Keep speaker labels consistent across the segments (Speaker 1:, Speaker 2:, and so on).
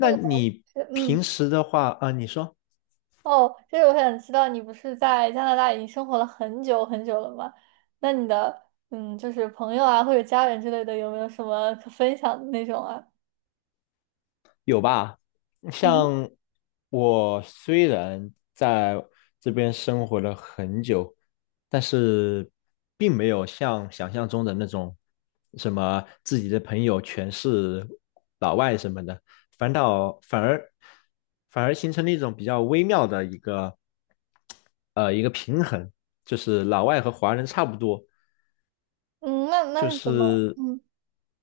Speaker 1: 他的
Speaker 2: 你
Speaker 1: 是
Speaker 2: 平时的话啊，你说
Speaker 1: 哦，就是我想知道，你不是在加拿大已经生活了很久很久了吗？那你的就是朋友啊或者家人之类的，有没有什么可分享的那种啊？
Speaker 2: 有吧？
Speaker 1: 嗯。
Speaker 2: 像我虽然在这边生活了很久，但是并没有像想象中的那种什么自己的朋友全是老外什么的，反倒反而反而形成了一种比较微妙的一个平衡，就是老外和华人差不多，
Speaker 1: 嗯。那
Speaker 2: 就
Speaker 1: 是怎么？
Speaker 2: 是
Speaker 1: 嗯。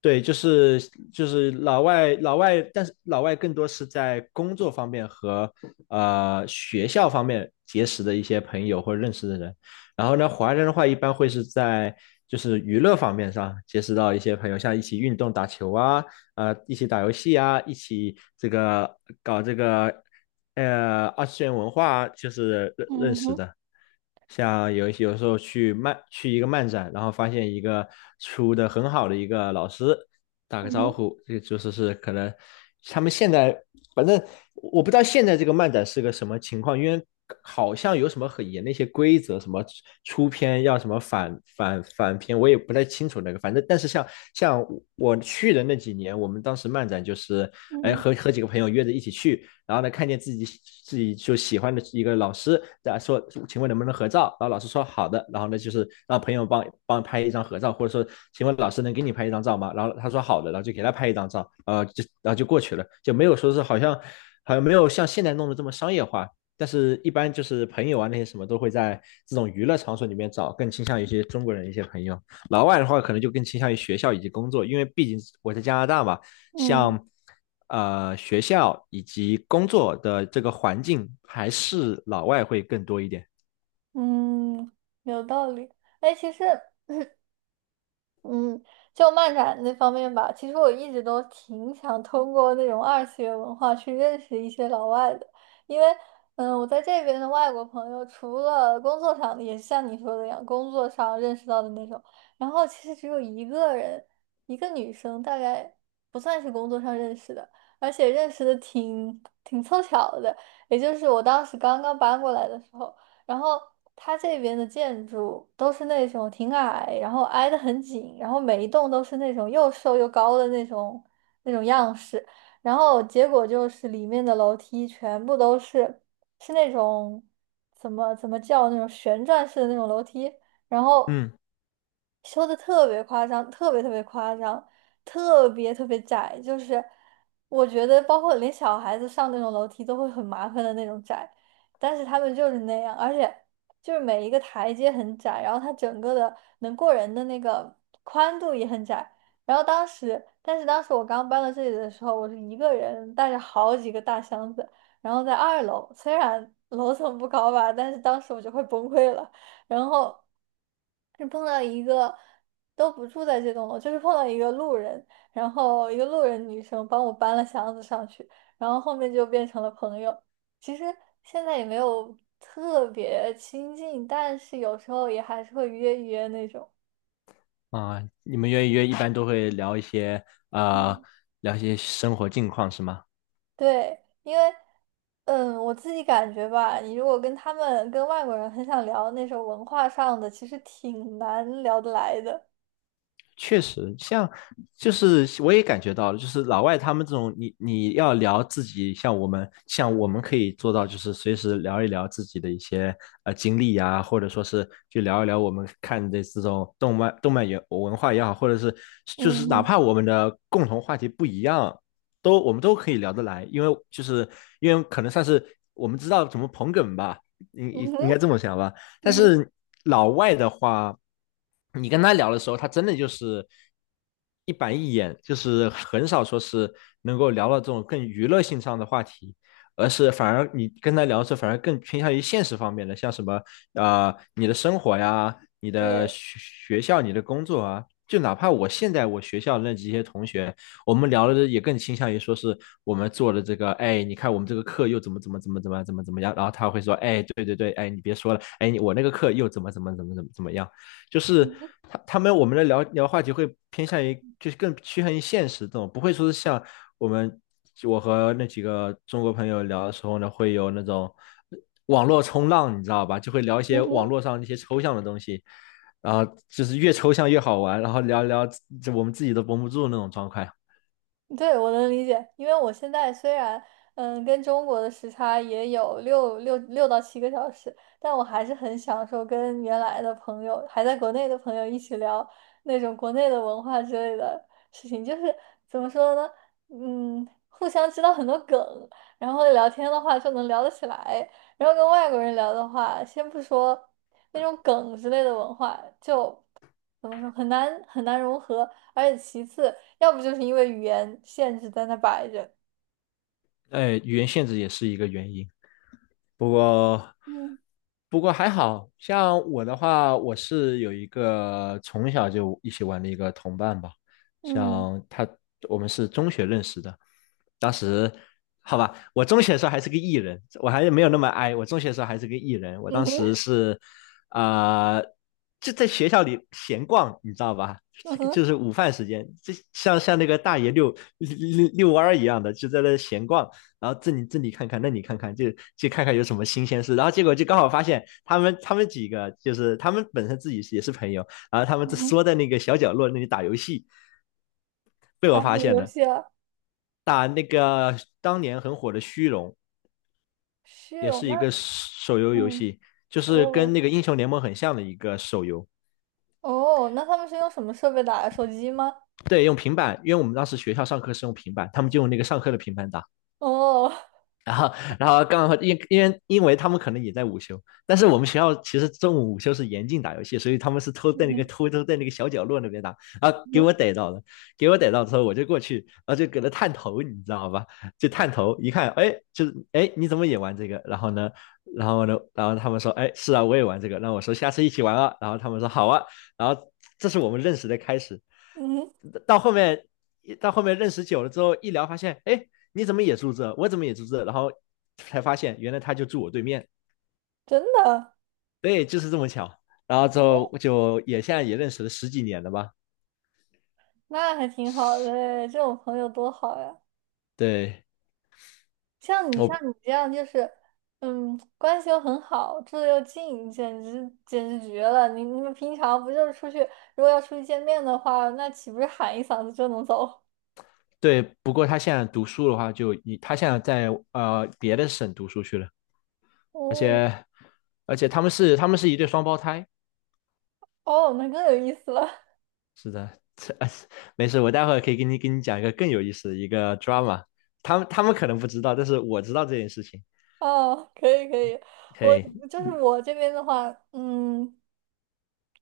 Speaker 2: 对，就是老外，但是老外更多是在工作方面和学校方面结识的一些朋友或者认识的人。然后呢，华人的话一般会是在娱乐方面上结识到一些朋友，像一起运动、打球啊，一起打游戏啊，一起这个搞这个二次元文化啊就是认认
Speaker 1: 嗯
Speaker 2: 识
Speaker 1: 哼。
Speaker 2: 的。像有一些有时候去一个漫展，然后发现一个出的很好的一个老师，打个
Speaker 1: 嗯
Speaker 2: 招
Speaker 1: 哼。
Speaker 2: 呼，这个就是可能他们现在反正我不知道现在这个漫展是个什么情况，因为好像有什么很严的一些规则，什么出片要什么反片，我也不太清楚那个，反正但是像像我去的那几年，我们当时漫展就是哎
Speaker 1: 嗯。
Speaker 2: 和几个朋友约着一起去。然后呢，看见自己就喜欢的一个老师，在说，请问能不能合照？然后老师说好的，然后呢，就是让朋友帮拍一张合照，或者说，请问老师能给你拍一张照吗？然后他说好的，然后就给他拍一张照，就然后就过去了，就没有说是好像没有像现在弄得这么商业化。但是，一般就是朋友啊，那些什么都会在这种娱乐场所里面找，更倾向于一些中国人一些朋友。老外的话，可能就更倾向于学校以及工作，因为毕竟我在加拿大嘛，
Speaker 1: 嗯。
Speaker 2: 像学校以及工作的这个环境，还是老外会更多一点。
Speaker 1: 嗯。有道理。哎，其实嗯，就漫展那方面吧，其实我一直都挺想通过那种二次元文化去认识一些老外的。因为，我在这边的外国朋友，除了工作上的，也是像你说的一样，工作上认识到的那种。然后其实只有一个人，一个女生，大概不算是工作上认识的，而且认识的挺凑巧的，也就是我当时刚刚搬过来的时候。然后它这边的建筑都是那种挺矮，然后挨得很紧，然后每一栋都是那种又瘦又高的那种样式。然后结果就是里面的楼梯全部都是是那种怎么叫那种旋转式的那种楼梯，然后
Speaker 2: 嗯
Speaker 1: 修的特别夸张，特别特别夸张，特别特别窄，就是我觉得包括连小孩子上那种楼梯都会很麻烦的那种窄。但是他们就是那样，而且就是每一个台阶很窄，然后它整个的能过人的那个宽度也很窄。然后当时，但是当时我刚搬到这里的时候，我是一个人带着好几个大箱子，然后在2楼，虽然 楼层不高吧，但是当时我就快崩溃了。然后是碰到一个都不住在这栋楼，就是碰到一个路人，然后一个路人女生帮我搬了箱子上去，然后后面就变成了朋友。其实现在也没有特别亲近，但是有时候也还是会约一约那种。
Speaker 2: 你们约一约一般都会聊一些呃
Speaker 1: 嗯。
Speaker 2: 生活近况是吗？
Speaker 1: 对，因为，我自己感觉吧，你如果跟他们跟外国人很想聊那种文化上的，其实挺难聊得来的。
Speaker 2: 确实，像就是我也感觉到了，就是老外他们这种，你要聊自己，像我们可以做到，就是随时聊一聊自己的一些经历呀、或者说是去聊一聊我们看的这种动漫也文化也好，或者是就
Speaker 1: 嗯
Speaker 2: 是哪
Speaker 1: 哼。
Speaker 2: 怕我们的共同话题不一样，都我们都可以聊得来，因为可能算是我们知道怎么捧哏吧，应
Speaker 1: 嗯
Speaker 2: 应应该
Speaker 1: 哼。
Speaker 2: 这么想吧。
Speaker 1: 嗯
Speaker 2: 但
Speaker 1: 哼。
Speaker 2: 是老外的话，你跟他聊的时候，他真的就是一板一眼，就是很少说是能够聊到这种更娱乐性上的话题，而是反而你跟他聊的时候，反而更偏向于现实方面的，像什么你的生活呀、你的
Speaker 1: 对。
Speaker 2: 学校、你的工作啊，就哪怕我现在我学校那几些同学。我们聊的也更倾向于说是我们做的这个，哎，你看我们这个课又怎么怎么怎么怎么怎么怎么样，然后他会说，哎，对对对，哎，你别说了，哎，我那个课又怎么怎么怎么怎么怎么样，就是
Speaker 1: 嗯哼。
Speaker 2: 他们我们的话题会偏向于就是更趋向于现实这种，不会说是像我们我和那几个中国朋友聊的时候呢，会有那种。网络冲浪，你知道吧？就会聊一些
Speaker 1: 嗯
Speaker 2: 网
Speaker 1: 哼。
Speaker 2: 络上那些抽象的东西，然后就是越抽象越好玩，然后聊聊这我们自己都绷不住那种状态。
Speaker 1: 对，我能理解，因为我现在虽然跟中国的时差也有六到七个小时，但我还是很享受跟原来的朋友，还在国内的朋友一起聊那种国内的文化之类的事情。就是怎么说呢，互相知道很多梗，然后聊天的话就能聊得起来。然后跟外国人聊的话，先不说那种梗之类的文化，就怎么说很难很难融合。而且其次，要不就是因为语言限制在那摆着。
Speaker 2: 哎，语言限制也是一个原因。不过，
Speaker 1: 嗯。
Speaker 2: 还好像我的话，我是有一个从小就一起玩的一个同伴吧，
Speaker 1: 嗯。
Speaker 2: 像他，我们是中学认识的，当时好吧，我中学的时候还是个艺人，我还是没有那么哀。我中学的时候还是个艺人，我当
Speaker 1: 嗯哼。
Speaker 2: 时是啊、呃就在学校里闲逛，你知道吧？
Speaker 1: 嗯哼。
Speaker 2: 就是午饭时间，就像那个大爷遛遛弯儿一样的，就在那闲逛，然后这里看看，那里看看，就看看有什么新鲜事。然后结果就刚好发现他们几个就是他们本身自己也是朋友，然后他们就
Speaker 1: 嗯哼。
Speaker 2: 缩在那个小角落那里打游戏，被
Speaker 1: 打
Speaker 2: 我
Speaker 1: 火
Speaker 2: 发现
Speaker 1: 游
Speaker 2: 了。
Speaker 1: 戏啊。
Speaker 2: 打那个当年很火的虚荣，
Speaker 1: 是
Speaker 2: 也
Speaker 1: 哦，
Speaker 2: 是
Speaker 1: 那
Speaker 2: 一个手游游
Speaker 1: 嗯，
Speaker 2: 戏，就是跟
Speaker 1: 哦。
Speaker 2: 那个英雄联盟很像的一个手游。
Speaker 1: 哦，那他们是用什么设备打的？手机吗？
Speaker 2: 对，用平板，因为我们当时学校上课是用平板，他们就用那个上课的平板打。
Speaker 1: 哦。
Speaker 2: 然后刚好因为他们可能也在午休，但是我们学校其实中午午休是严禁打游戏，所以他们是偷
Speaker 1: 嗯
Speaker 2: 在那个
Speaker 1: 哼。
Speaker 2: 偷偷在那个小角落那边打，然后
Speaker 1: 嗯
Speaker 2: 给我
Speaker 1: 哼。
Speaker 2: 逮到了，给我逮到之后我就过去，然后就给他探头，你知道吧？就探头一看，哎，就是哎你怎么也玩这个？然后呢，然后他们说，哎是啊我也玩这个，那我说下次一起玩啊，然后他们说好啊，然后这是我们认识的开始，
Speaker 1: 嗯哼。
Speaker 2: 到后面。到后面认识久了之后，一聊发现，哎，你怎么也住这？我怎么也住这？然后才发现原来他就住我对面，
Speaker 1: 真的。
Speaker 2: 对，就是这么巧。然后之后就也现在也认识了十几年了吧？
Speaker 1: 那还挺好的诶，这种朋友多好呀。
Speaker 2: 对，
Speaker 1: 像你像
Speaker 2: 我
Speaker 1: 你这样就是，嗯，关系又很好，住的又近，简直绝了！你们平常不就是出去，如果要出去见面的话，那岂不是喊一嗓子就能走？
Speaker 2: 对，不过他现在读书的话就，以他现在在别的省读书去了，
Speaker 1: 哦。
Speaker 2: 而且他们是一对双胞胎，
Speaker 1: 哦，那更有意思了。
Speaker 2: 是的，这没事，我待会儿可以给你讲一个更有意思的一个 drama，他们可能不知道，但是我知道这件事情。
Speaker 1: 哦，可以可以。我
Speaker 2: 嘿，
Speaker 1: 就是我这边的话，嗯。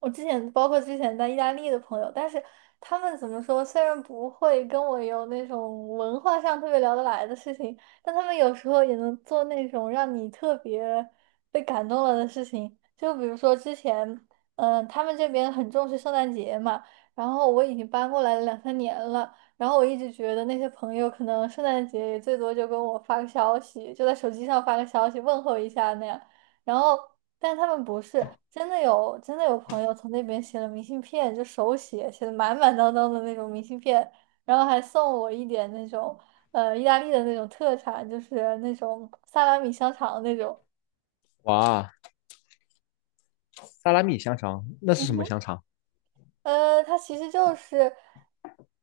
Speaker 1: 我之前包括之前在意大利的朋友，但是他们怎么说，虽然不会跟我有那种文化上特别聊得来的事情，但他们有时候也能做那种让你特别被感动了的事情。就比如说之前，他们这边很重视圣诞节嘛，然后我已经搬过来了2、3年了，然后我一直觉得那些朋友可能圣诞节也最多就跟我发个消息，就在手机上发个消息问候一下那样。然后，但他们不是真的有朋友从那边写了明信片，就手写写的满满当当的那种明信片，然后还送我一点那种意大利的那种特产，就是那种萨拉米香肠那种。
Speaker 2: 哇，萨拉米香肠，那是什么 香肠？
Speaker 1: 呃，它其实就是，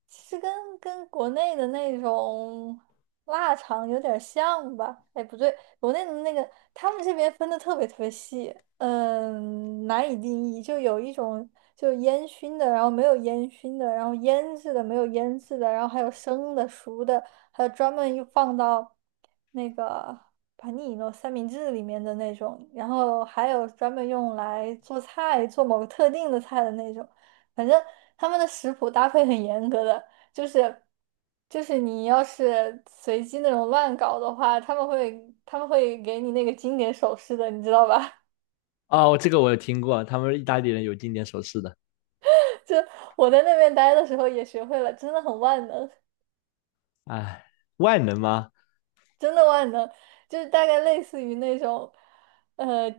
Speaker 1: 其实跟国内的那种腊肠有点像吧？哎，不对，国内的那个他们这边分的特别特别细，嗯，难以定义。就有一种就烟熏的，然后没有烟熏的，然后腌制的没有腌制的，然后还有生的、熟的，还有专门又放到那个盘尼诺三明治里面的那种，然后还有专门用来做菜、做某个特定的菜的那种。反正他们的食谱搭配很严格的，就是就是你要是随机那种乱搞的话，他们会给你那个经典手势的，你知道吧？
Speaker 2: 哦，这个我有听过，他们意大利人有经典手势的。
Speaker 1: 就我在那边待的时候也学会了，真的很万能，
Speaker 2: 哎，万能吗？
Speaker 1: 真的万能，就是大概类似于那种呃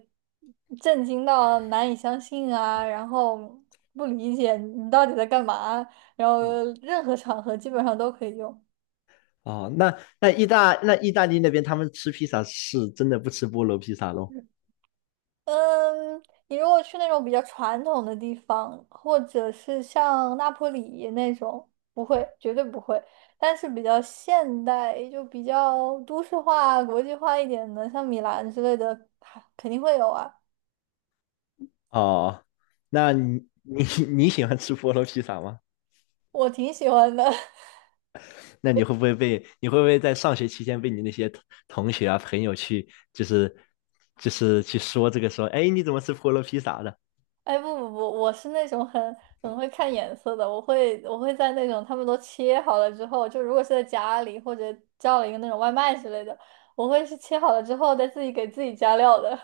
Speaker 1: 震惊到难以相信啊，然后不理解你到底在干嘛，然后
Speaker 2: 嗯，
Speaker 1: 任何场合基本上都可以用。
Speaker 2: 哦，那意大利那边他们吃披萨是真的不吃菠萝披萨咯？
Speaker 1: 嗯，你如果去那种比较传统的地方，或者是像那不里那种，不会，绝对不会。但是比较现代，就比较都市化、国际化一点的，像米兰之类的，还肯定会有啊。
Speaker 2: 哦，那你喜欢吃菠萝披萨吗？
Speaker 1: 我挺喜欢的。
Speaker 2: 那你会不会在上学期间被你那些同学啊朋友去就是去说这个说，哎，你怎么吃菠萝披萨的？
Speaker 1: 哎，不不不，我是那种很很会看颜色的，我会在那种他们都切好了之后，就如果是在家里或者叫了一个那种外卖之类的，我会是切好了之后再自己给自己加料的。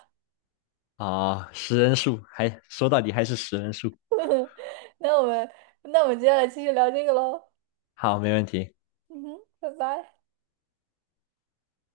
Speaker 2: 哦，食人树，还说到底还是食人树。
Speaker 1: 那我们接下来继续聊这个喽。
Speaker 2: 好，没问题。
Speaker 1: 嗯哼，拜拜。